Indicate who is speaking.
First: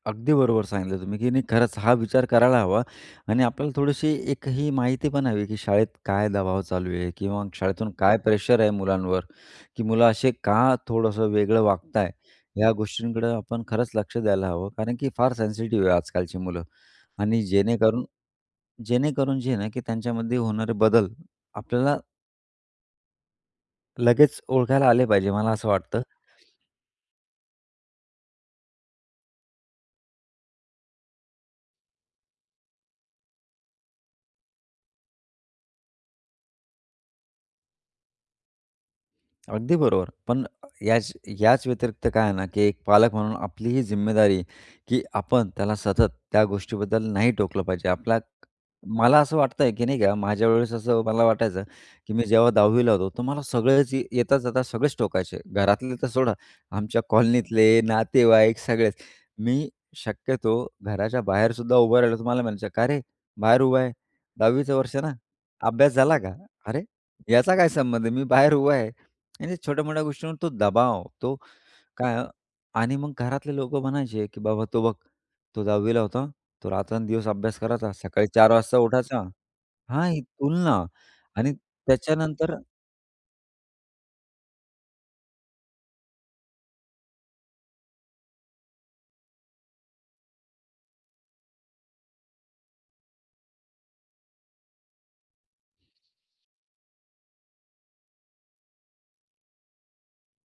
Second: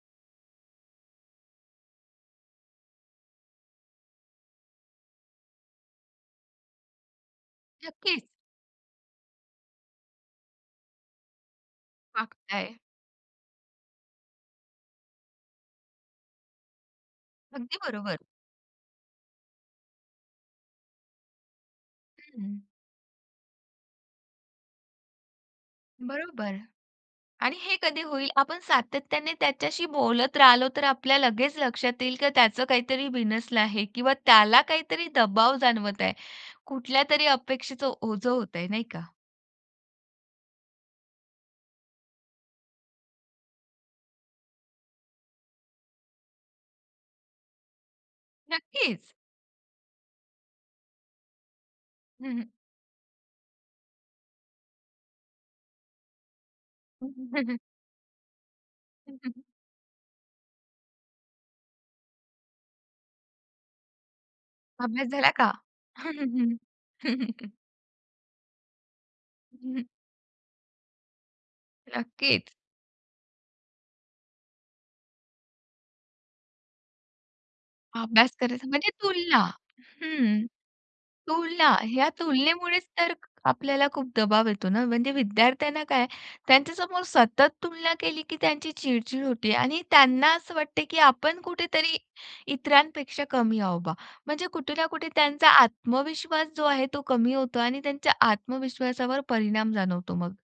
Speaker 1: अगदी बरोबर सांगितलं तुम्ही, की नाही खरंच हा विचार करायला हवा आणि आपल्याला थोडीशी एक ही माहिती पण हवी की शाळेत काय दबाव चालू आहे? किंवा शाळेतून काय
Speaker 2: नक्कीच.
Speaker 1: प्रेशर आहे मुलांवर, की मुलं असे का थोडंसं वेगळं वागत आहे.
Speaker 2: वागता
Speaker 1: या
Speaker 2: आहे.
Speaker 1: गोष्टींकडं आपण खरंच लक्ष द्यायला हवं. कारण की फार सेन्सिटिव्ह आहे आजकालची मुलं आणि
Speaker 2: अगदी
Speaker 1: जेणेकरून
Speaker 2: बरोबर.
Speaker 1: जेणेकरून जे आहे ना, की त्यांच्यामध्ये होणारे बदल आपल्याला
Speaker 2: हं, हं.
Speaker 1: लगेच ओळखायला आले पाहिजे मला असं वाटतं.
Speaker 2: बरोबर. आणि हे कधी होईल आपण सातत्याने त्याच्याशी बोलत राहिलो तर आपल्याला लगेच लक्षात येईल, की त्याच काहीतरी बिनसल आहे किंवा त्याला काहीतरी दबाव जाणवत आहे. कुठल्यातरी अपेक्षेच ओझं होतय नाही का.
Speaker 1: अगदी बरोबर. पण अ, याच याच व्यतिरिक्त काय आहे ना, की एक पालक म्हणून आपली ही जिम्मेदारी की आपण त्याला सतत त्या गोष्टीबद्दल नाही टोकलं पाहिजे. आपला
Speaker 2: नक्कीच.
Speaker 1: मला असं वाटतंय, की नाही का माझ्यावेळेस असं मला वाटायचं, की मी
Speaker 2: हं,
Speaker 1: जेव्हा
Speaker 2: हं.
Speaker 1: 10वी ला होतो. तर मला सगळेच ये येता जाता सगळेच टोकायचे. घरातले तर सोडा आमच्या
Speaker 2: हं, हं, हं, हं.
Speaker 1: कॉलनीतले, नातेवाईक सगळेच.
Speaker 2: हं, हं.
Speaker 1: मी शक्यतो घराच्या बाहेरसुद्धा उभं राहिलं तुम्हाला म्हणायचं, "का रे? बाहेर उभा आहे, 10वी चं वर्ष
Speaker 2: अभ्यास
Speaker 1: ना,
Speaker 2: झाला का?
Speaker 1: अभ्यास
Speaker 2: हं,
Speaker 1: झाला
Speaker 2: हं,
Speaker 1: का?" अरे!
Speaker 2: हं.
Speaker 1: याचा काय संबंध आहे, मी बाहेर उभा आहे. आणि
Speaker 2: हं, हं.
Speaker 1: छोट्या-मोठ्या गोष्टींवर तो दबाव तो काय
Speaker 2: नक्कीच.
Speaker 1: आणि मग घरातले लोकं म्हणायचे, की "बाबा, तो बघ तो 10वी ला होता, तो रात्रंदिवस अभ्यास करायचा सकाळी
Speaker 2: अभ्यास
Speaker 1: 4:00
Speaker 2: करायचा
Speaker 1: वाजता
Speaker 2: म्हणजे
Speaker 1: उठायचा"
Speaker 2: तुलना.
Speaker 1: हां, ही
Speaker 2: हं,
Speaker 1: तुलना आणि
Speaker 2: तुलना या
Speaker 1: त्याच्यानंतर
Speaker 2: तुलनेमुळेच तर आपल्याला खूप दबाव येतो ना, म्हणजे विद्यार्थ्यांना काय त्यांच्या समोर सतत तुलना केली, की त्यांची चिड-चिड होते आणि त्यांना असं वाटते की आपण कुठेतरी इतरांपेक्षा कमी आहो बा. म्हणजे कुठेना कुठे त्यांचा आत्मविश्वास जो आहे तो कमी होतो आणि त्यांच्या आत्मविश्वासावर परिणाम जाणवतो मग.